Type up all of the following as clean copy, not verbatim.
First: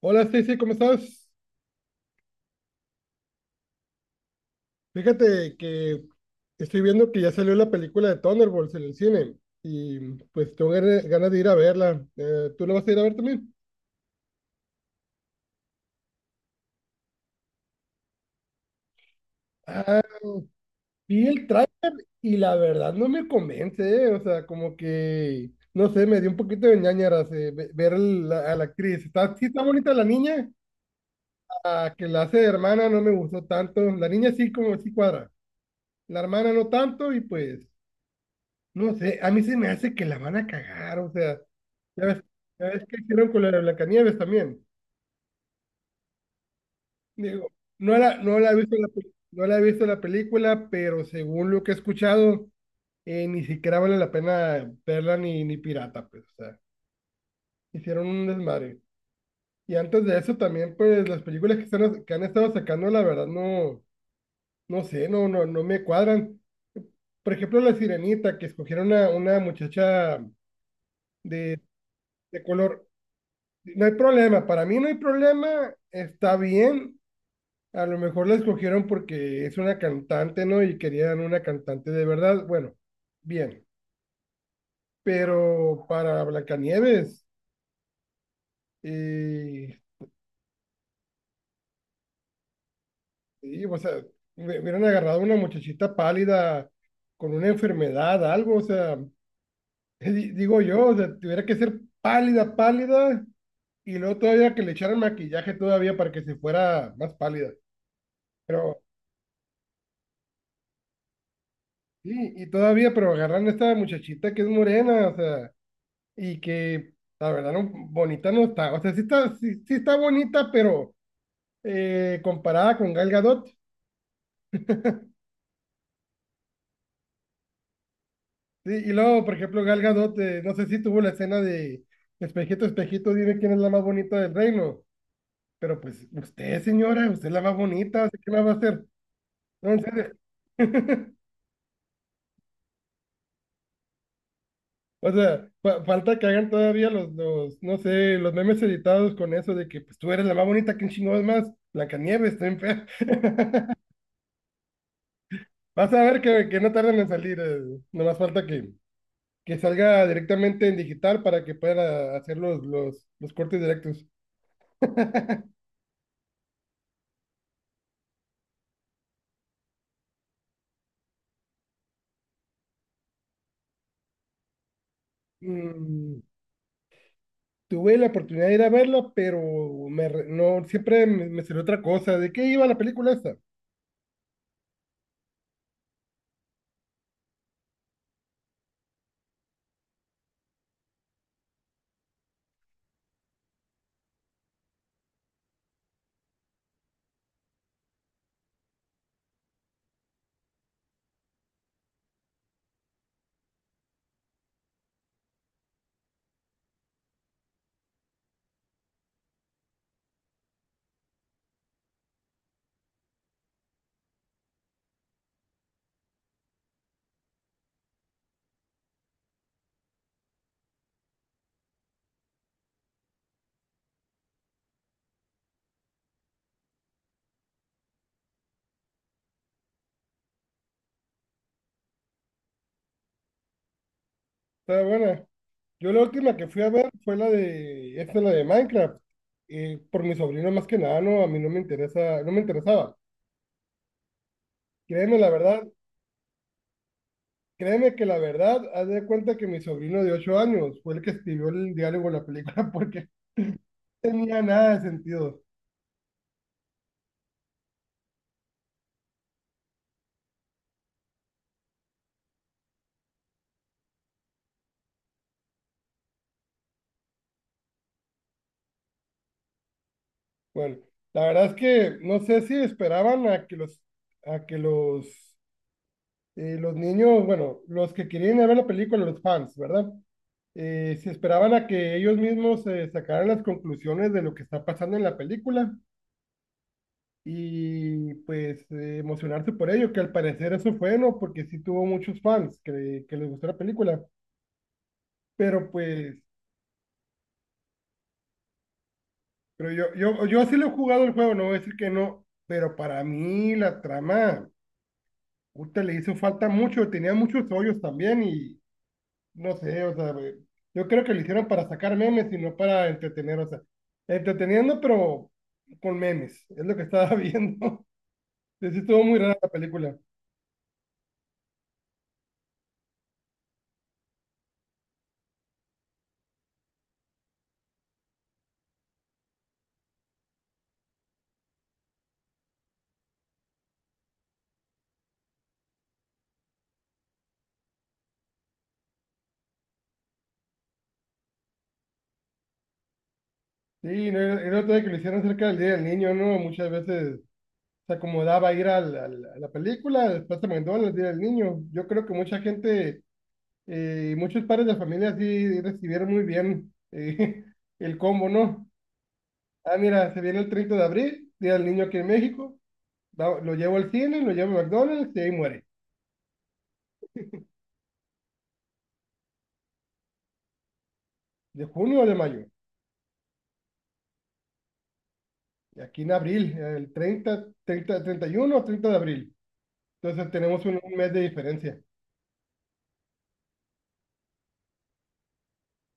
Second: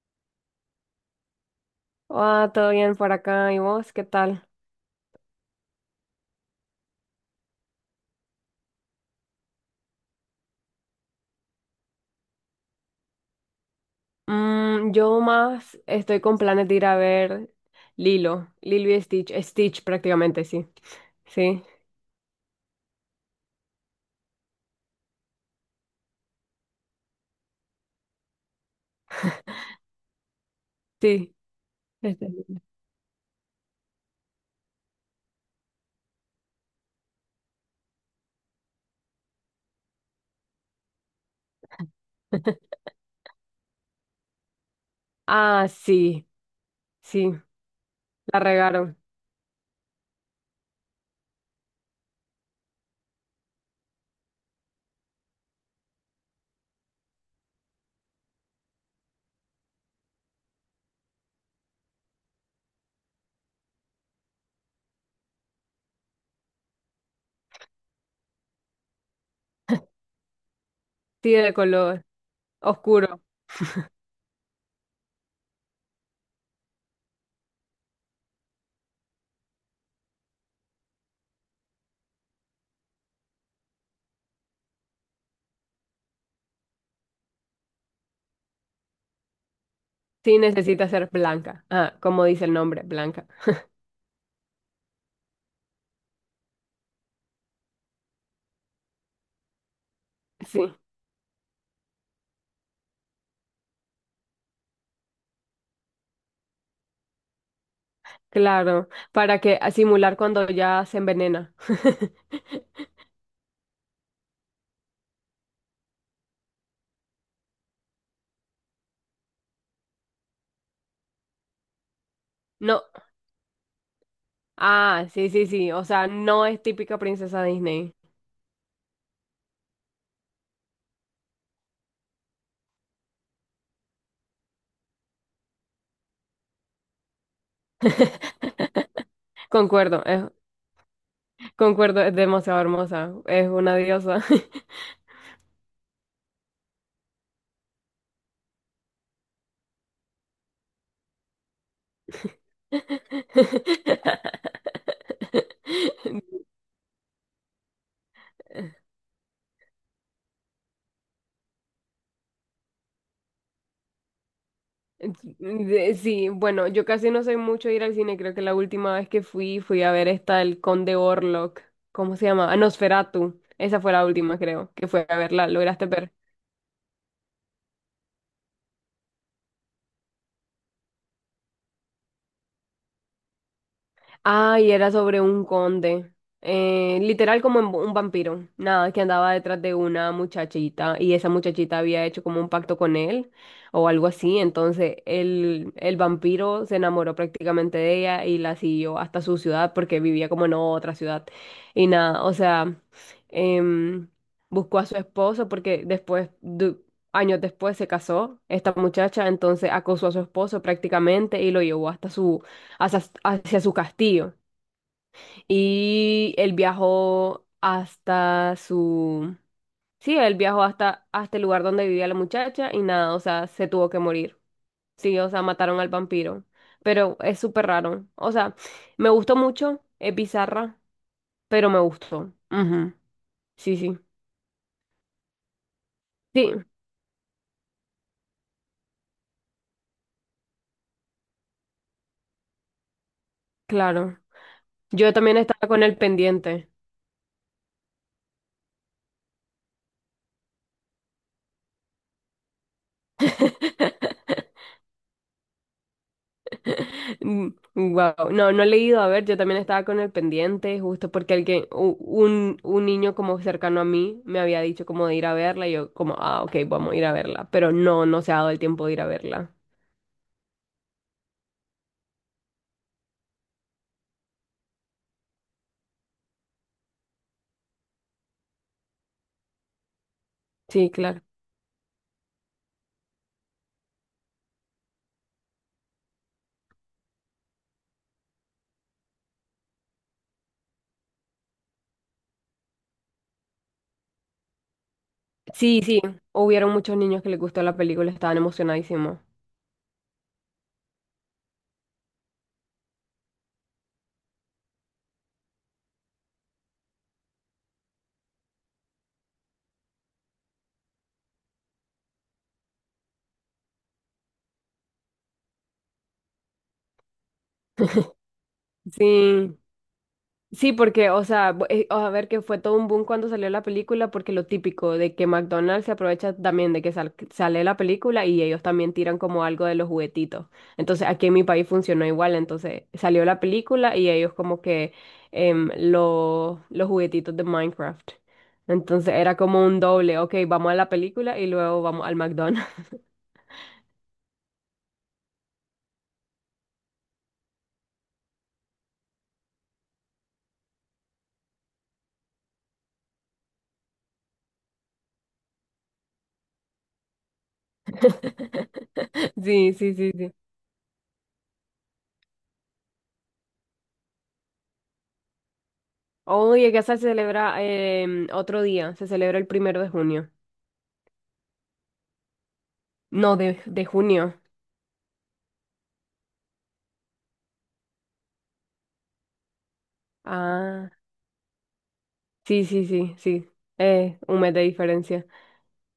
Hola Stacy, ¿cómo estás? Ah, todo bien por acá. ¿Y vos qué tal? Fíjate que estoy viendo que ya salió la película de Thunderbolts en el cine y pues tengo ganas de ir a verla. ¿Tú la vas a ir a ver también? Yo más estoy con planes de ir a ver Lilo y Stitch Ah, prácticamente, sí. vi el Sí, tráiler y la verdad no me convence. O sea, como que, no sé, me dio un poquito de ñáñaras, a la actriz. Está, sí está bonita la niña, sí. a que la este. hace de hermana no me gustó tanto. La niña sí como sí cuadra, la hermana no tanto y pues... No sé, a mí se me hace que la van a cagar, o sea, ya ves, ya ves qué hicieron con la de Blancanieves también. Ah, sí, sí, Digo, no la la he visto regaron. No la he visto la película, pero según lo que he escuchado, ni siquiera vale la pena verla, ni, ni pirata, pues, o sea, hicieron un desmadre. Y antes de eso también, pues, las películas que han estado sacando, la verdad, no, no sé, no, no, no me cuadran. Por ejemplo, La Sirenita, que escogieron a una muchacha Sí, de de, color de color. oscuro. No hay problema, para mí no hay problema, está bien. A lo mejor la escogieron porque es una cantante, ¿no? Y querían una cantante de verdad. Bueno, bien. Pero para Blancanieves, y, Sí, necesita ser blanca. Ah, como dice el nombre, blanca. O sea, hubieran agarrado una muchachita pálida con una enfermedad, algo, o sea, Sí, digo yo, o sea, tuviera que ser pálida, pálida, y luego todavía que le echaran maquillaje todavía para que se fuera más pálida. Pero claro, para que a simular cuando ya se envenena. sí, y todavía, pero agarran a esta muchachita que es morena, o sea, y que la verdad no, bonita no está. O sea, sí está, sí, sí está bonita, pero comparada No, con Gal Gadot. ah, sí, sí, sí, o sea, no es típica princesa Disney. Sí, y luego, por ejemplo, Gal Gadot, no sé si tuvo la escena de espejito, espejito, dime quién es la más bonita del reino. Pero pues usted, señora, usted es la más bonita, así que la va a hacer. No, en Concuerdo, serio. Concuerdo, es demasiado hermosa, es una diosa. O sea, falta que hagan todavía no sé, los memes editados con eso de que pues tú eres la más bonita. ¿Quién chingados más? Blancanieves, está bien fea. Vas a ver que, no tardan en salir. Nomás falta que salga directamente en digital para que pueda hacer los cortes directos. Sí, bueno, yo casi no soy mucho de ir al cine. Creo que la última vez que fui a ver esta El Conde Orlok. ¿Cómo se llama? Ah, Nosferatu, esa fue la última, creo, que fue a verla. ¿Lograste ver? Mm, tuve la oportunidad de ir a verla, pero no, siempre me salió otra cosa. ¿De qué iba la película esta? Ay, era sobre un conde. Literal un vampiro. Nada, que andaba detrás de una muchachita y esa muchachita había hecho como un pacto con él o algo así. Entonces el vampiro se enamoró prácticamente de ella y la siguió hasta su ciudad porque vivía como en otra ciudad. Y nada, o sea, em, buscó a su esposo porque después, años después se casó esta muchacha, entonces acosó a su esposo prácticamente y lo llevó hasta hacia su castillo. Y él viajó hasta su... Sí, él viajó hasta el lugar donde vivía la muchacha y nada, o sea, se tuvo que morir. Sí, o sea, mataron al vampiro. Pero es súper raro. O sea, me gustó mucho, es bizarra, pero me gustó. Ujú. Sí, sí. Estaba buena. Yo la última Sí, que fui a ver fue la de, esta la de Minecraft, por mi sobrino más que nada. No, a mí no me interesa, no me interesaba. claro. Yo Créeme la también estaba verdad, con el pendiente. créeme que la verdad, haz de cuenta que mi sobrino de 8 años fue el que escribió el diálogo de la película porque no tenía nada de sentido. Wow, no, no he leído, a ver, yo también estaba con el pendiente, justo porque alguien, un niño como cercano a mí me había dicho como de ir a verla y yo como, ah, ok, vamos a ir a verla, pero no, no se ha dado el tiempo de ir a verla. Bueno, la verdad es que no sé si esperaban a que los niños, bueno, los que querían ir a ver la película, los fans, ¿verdad? Sí, Se claro. esperaban a que ellos mismos sacaran las conclusiones de lo que está pasando en la película y pues emocionarse por ello, que al parecer eso fue, ¿no? Porque sí tuvo muchos fans que, les gustó la película, pero Sí, sí, pues, hubieron muchos niños que les gustó la película, estaban emocionadísimos. pero yo sí lo he jugado el juego, no voy a decir que no, pero para mí la trama, puta, le hizo falta mucho, tenía muchos hoyos también y no sé, o sea, güey, yo creo que lo hicieron para sacar memes y no para entretener, o sea, entreteniendo, pero con memes, es lo que estaba viendo. Sí, sí estuvo muy rara la Sí, película. sí, porque, o sea, a ver que fue todo un boom cuando salió la película, porque lo típico de que McDonald's se aprovecha también de que sale la película y ellos también tiran como algo de los juguetitos. Entonces, aquí en mi país funcionó igual, entonces salió la película y ellos como que los juguetitos de Minecraft. Entonces era como un doble, ok, vamos a la película y luego vamos al McDonald's. Sí, no, el otro de que lo hicieron cerca del Día del Niño, ¿no? Muchas veces se acomodaba ir a la película, después se mandó al Día del Niño. Yo creo que mucha gente, muchos padres de familia sí recibieron muy bien, el combo, ¿no? Sí, Ah, sí, sí, mira, se sí. viene el 30 de abril, Día del Niño aquí en México. Lo llevo al cine, lo llevo a McDonald's y ahí muere. Hoy acá se celebra otro día, se celebra el primero de junio. De junio o de mayo. No, de junio. Y aquí en abril, el 30, 30, 31 o 30 de abril. Entonces tenemos Ah, un mes de diferencia. sí, sí, sí, sí. Un mes de diferencia.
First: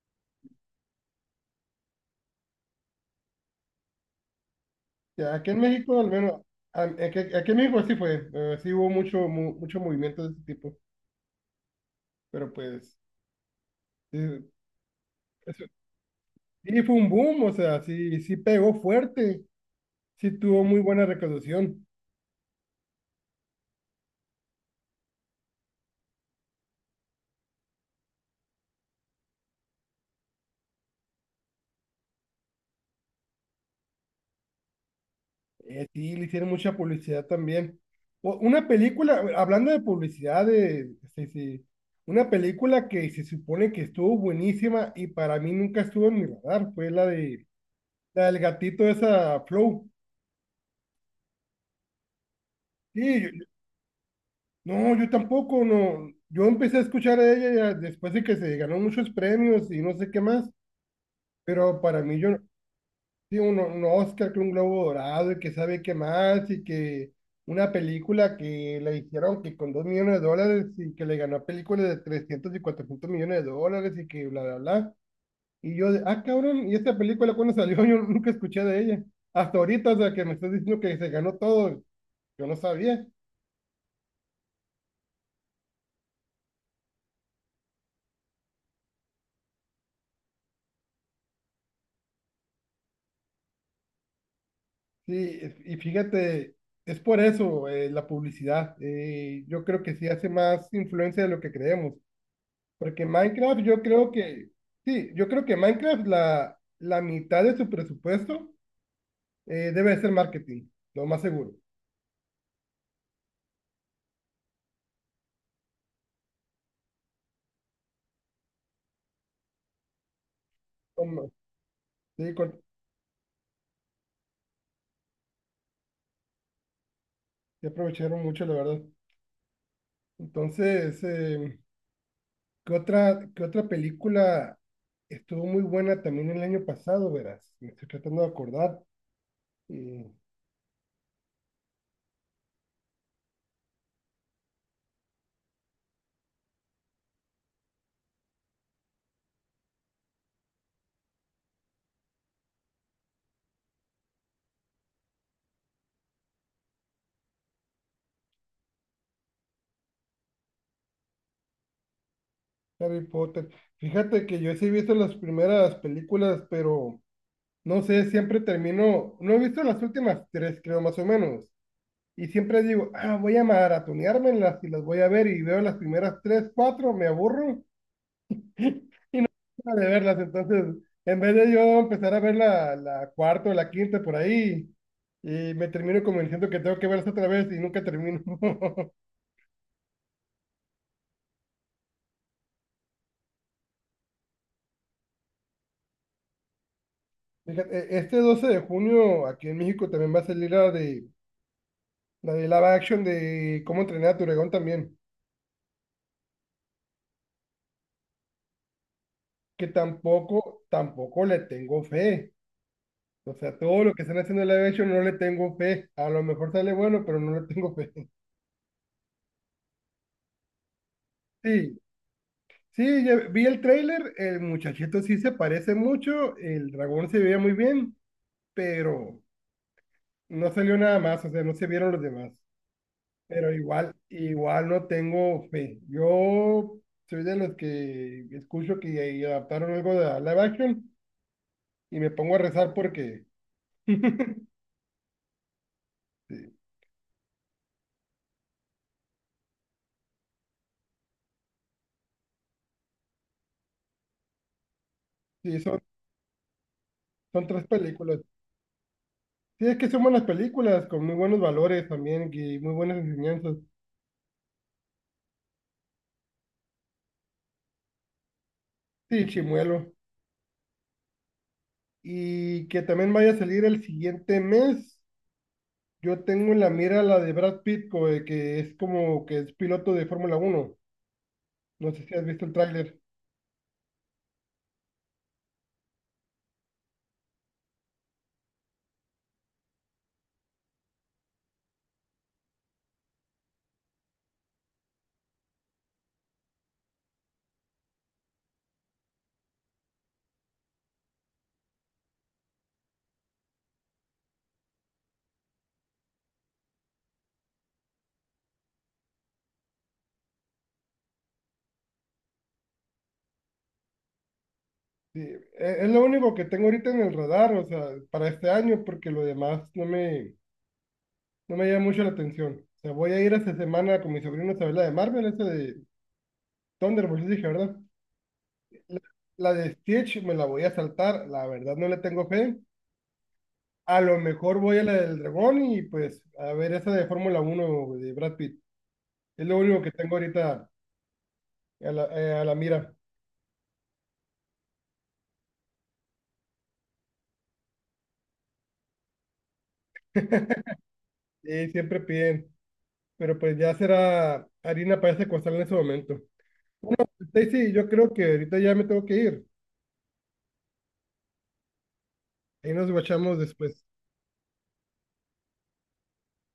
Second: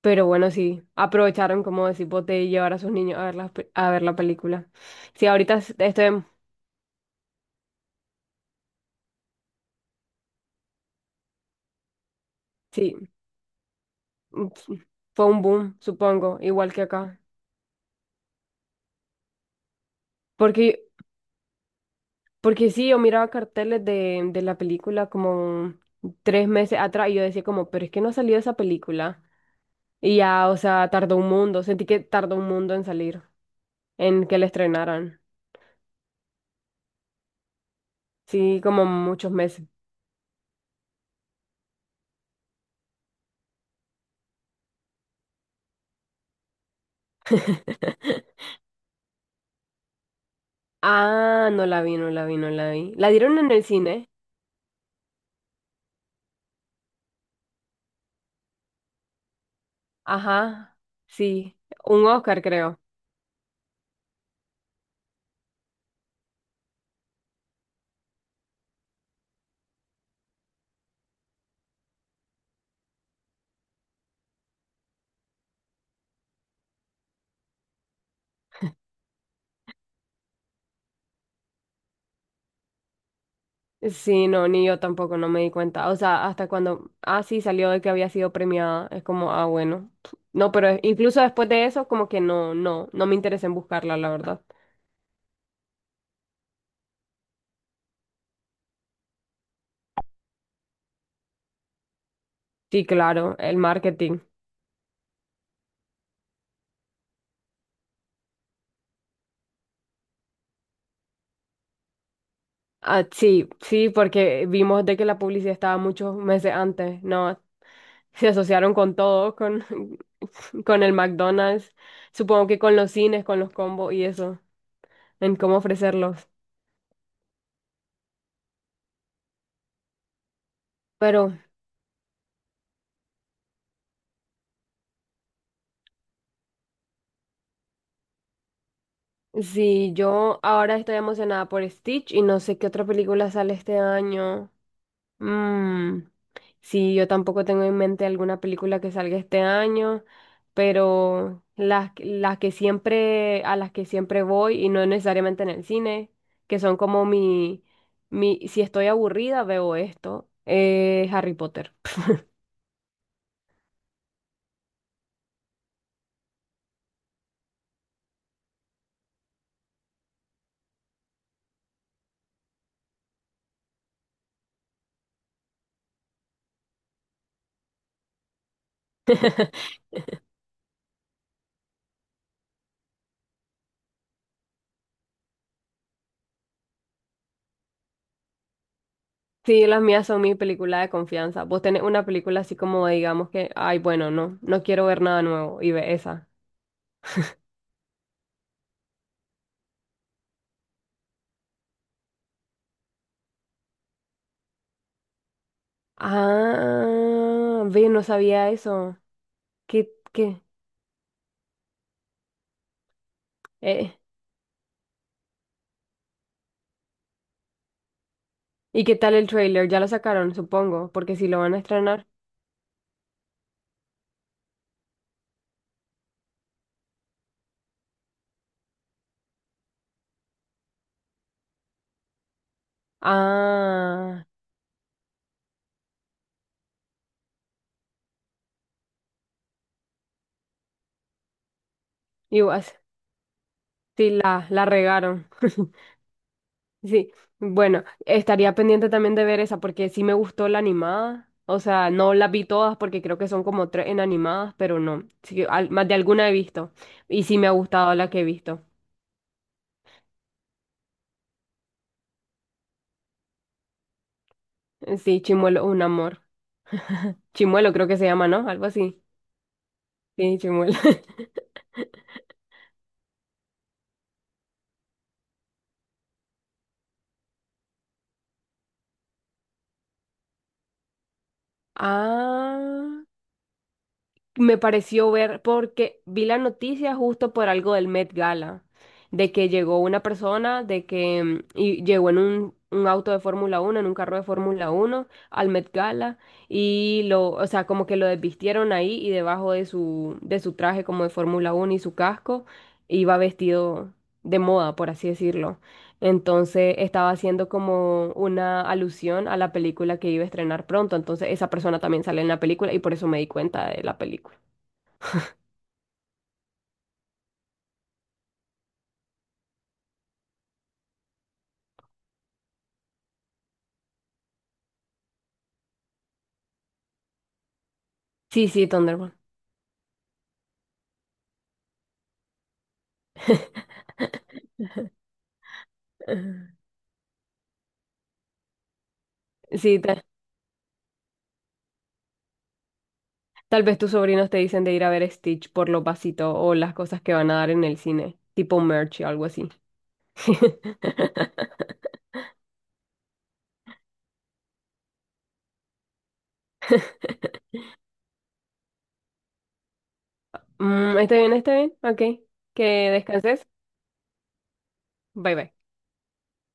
Pero bueno, sí, aprovecharon, como decís vos, de llevar a sus niños a ver a ver la película. Sí, Ya, aquí ahorita en México, al menos, aquí, aquí en México sí fue, sí hubo mucho, mucho movimiento de ese tipo. Pero sí, pues, eh, sí, fue un eso- boom, supongo, igual sí que fue un acá. boom, o sea, sí, sí pegó fuerte, sí tuvo Porque, muy buena recaudación. porque sí, yo miraba carteles de la película como tres meses atrás y yo decía como, pero es que no ha salido esa película. Y ya, o sea, tardó un mundo, sentí que tardó un mundo en salir, en que la estrenaran. Sí, le hicieron mucha publicidad también. Sí, Una como película, muchos meses. hablando de publicidad, de, sí, sí, una película que se supone que estuvo buenísima y para mí nunca estuvo en mi radar, fue la de la del gatito esa Flow. Ah, no la vi, no la vi, no la vi. La Sí, dieron en el cine. no, yo tampoco, no. Yo empecé a escuchar a ella ya después de que se ganó muchos premios y no sé qué más, Ajá, sí, pero para un mí yo, no, Oscar creo. sí, un Oscar, que un Globo Dorado y que sabe qué más, y que una película que le hicieron que con 2 millones de dólares y que le ganó a películas de 300 y 400 millones de dólares y que bla, bla, bla. Y yo, de, ah, cabrón, ¿y esta película cuando salió? Yo nunca escuché de ella. Hasta ahorita, o sea, que me estás diciendo que se ganó todo, yo no sabía. Sí, no, ni yo tampoco, no me di cuenta. O sea, hasta cuando, ah, sí, salió de que había sido premiada, es como, ah, bueno. No, pero incluso después de eso, como que no, no, no me interesa en buscarla, la verdad. Sí, y fíjate, es por eso, la publicidad. Yo creo que sí hace más influencia de lo que creemos. Sí, Porque claro, el Minecraft, yo creo marketing. que, sí, yo creo que Minecraft, la mitad de su presupuesto debe de ser marketing, lo más seguro. Ah, sí, sí, porque vimos de que la publicidad estaba muchos meses antes, ¿no? Se asociaron con todo, con, con el Como- McDonald's, sí, supongo con- que con los cines, con los combos y eso, en cómo ofrecerlos. sí aprovecharon mucho, la verdad. Entonces, Pero qué otra película estuvo muy buena también el año pasado, verás? Me estoy tratando de acordar. sí, Eh, yo ahora estoy emocionada por Stitch y no sé qué otra película sale este año. Mm, sí, yo tampoco tengo en mente alguna película que salga este año, pero las que siempre, a las que siempre voy, y no necesariamente en el cine, que son como si estoy aburrida, veo esto, Harry Potter. Harry Potter. Fíjate que yo sí he visto las primeras películas, pero no sé, siempre termino, no he visto las últimas tres, creo, más o menos. Y siempre digo, ah, voy a maratoneármelas y las voy a ver y veo las primeras tres, cuatro, me aburro y no tengo de verlas. Entonces, en vez de yo empezar a ver la cuarta o la quinta por ahí, y me termino convenciendo que tengo que verlas otra vez y nunca termino. Sí, las mías son mi película de confianza. Vos tenés una película así como, digamos que, ay, bueno, no, no quiero ver nada nuevo, y ve esa. Fíjate, este 12 de junio aquí en México también va a salir la de live action de cómo entrenar a tu dragón también, Ah, ve, no sabía eso. que ¿Qué, qué? tampoco, tampoco le tengo fe. O sea, todo Eh. lo que están haciendo en live action no le tengo fe. A lo mejor sale bueno, pero no le tengo fe. ¿Y qué tal el trailer? Ya lo sacaron, supongo, porque si lo van a Sí, estrenar. sí, ya vi el tráiler, el muchachito sí se parece mucho, el dragón se veía muy bien, pero no salió nada más, o sea, no se vieron los demás. Pero igual, Ah, igual no tengo fe. Yo soy de los que escucho que y adaptaron algo de live action y me pongo a igual, rezar porque sí, sí, la regaron. Sí, bueno, estaría pendiente también de ver esa porque sí me gustó la animada. O sea, no las vi todas porque creo que son como tres en animadas, pero no. Sí, que sí, más de alguna he visto. Y sí son me ha tres gustado la películas. que he visto. Sí, es que son buenas películas, con muy buenos valores también y muy buenas enseñanzas. Sí, Chimuelo, es un amor. Chimuelo creo que se llama, ¿no? Algo así. Sí, Chimuelo. Sí, Chimuelo. Y que también vaya a salir el siguiente mes. Yo tengo en la mira la de Brad Pitt, que es como que es piloto de Fórmula Uno. No sé si has visto el tráiler. Ah. Me pareció ver, porque vi la noticia justo por algo del Met Gala, de que llegó una persona, de que y llegó en un auto de Fórmula 1 en un carro de Fórmula 1 al Met Gala, y lo, o sea, como que lo desvistieron ahí y debajo de su, traje como de Fórmula 1 y su casco, iba vestido de moda, por así decirlo. Entonces estaba haciendo como una alusión a la película que iba a estrenar pronto. Entonces esa persona también sale en la película y por eso me di cuenta de la película. Sí, es lo único que tengo ahorita en el radar, o sea, para este año, porque lo demás no me, no me llama mucho la atención. O sea, voy a ir esta semana con mi sobrino a ver la de Marvel, esa de Thunderbolts, dije, ¿verdad? Sí, sí, La Thunderbolt. la de Stitch me la voy a saltar, la verdad no le tengo fe. A lo mejor voy a la del dragón y pues Ajá. a ver esa de Fórmula uno de Brad Pitt. Es lo Sí, único que tengo ahorita a la mira. tal vez tus sobrinos te dicen de ir a ver Stitch por los vasitos o las cosas que van a dar en el cine, tipo merch o algo así. Siempre piden, pero pues ya será harina para ese costal en ese momento. Stacy, yo creo que ahorita ya me tengo que ir. Mm, está bien, está bien. Ok. Que Ahí nos guachamos descanses. después. Bye bye.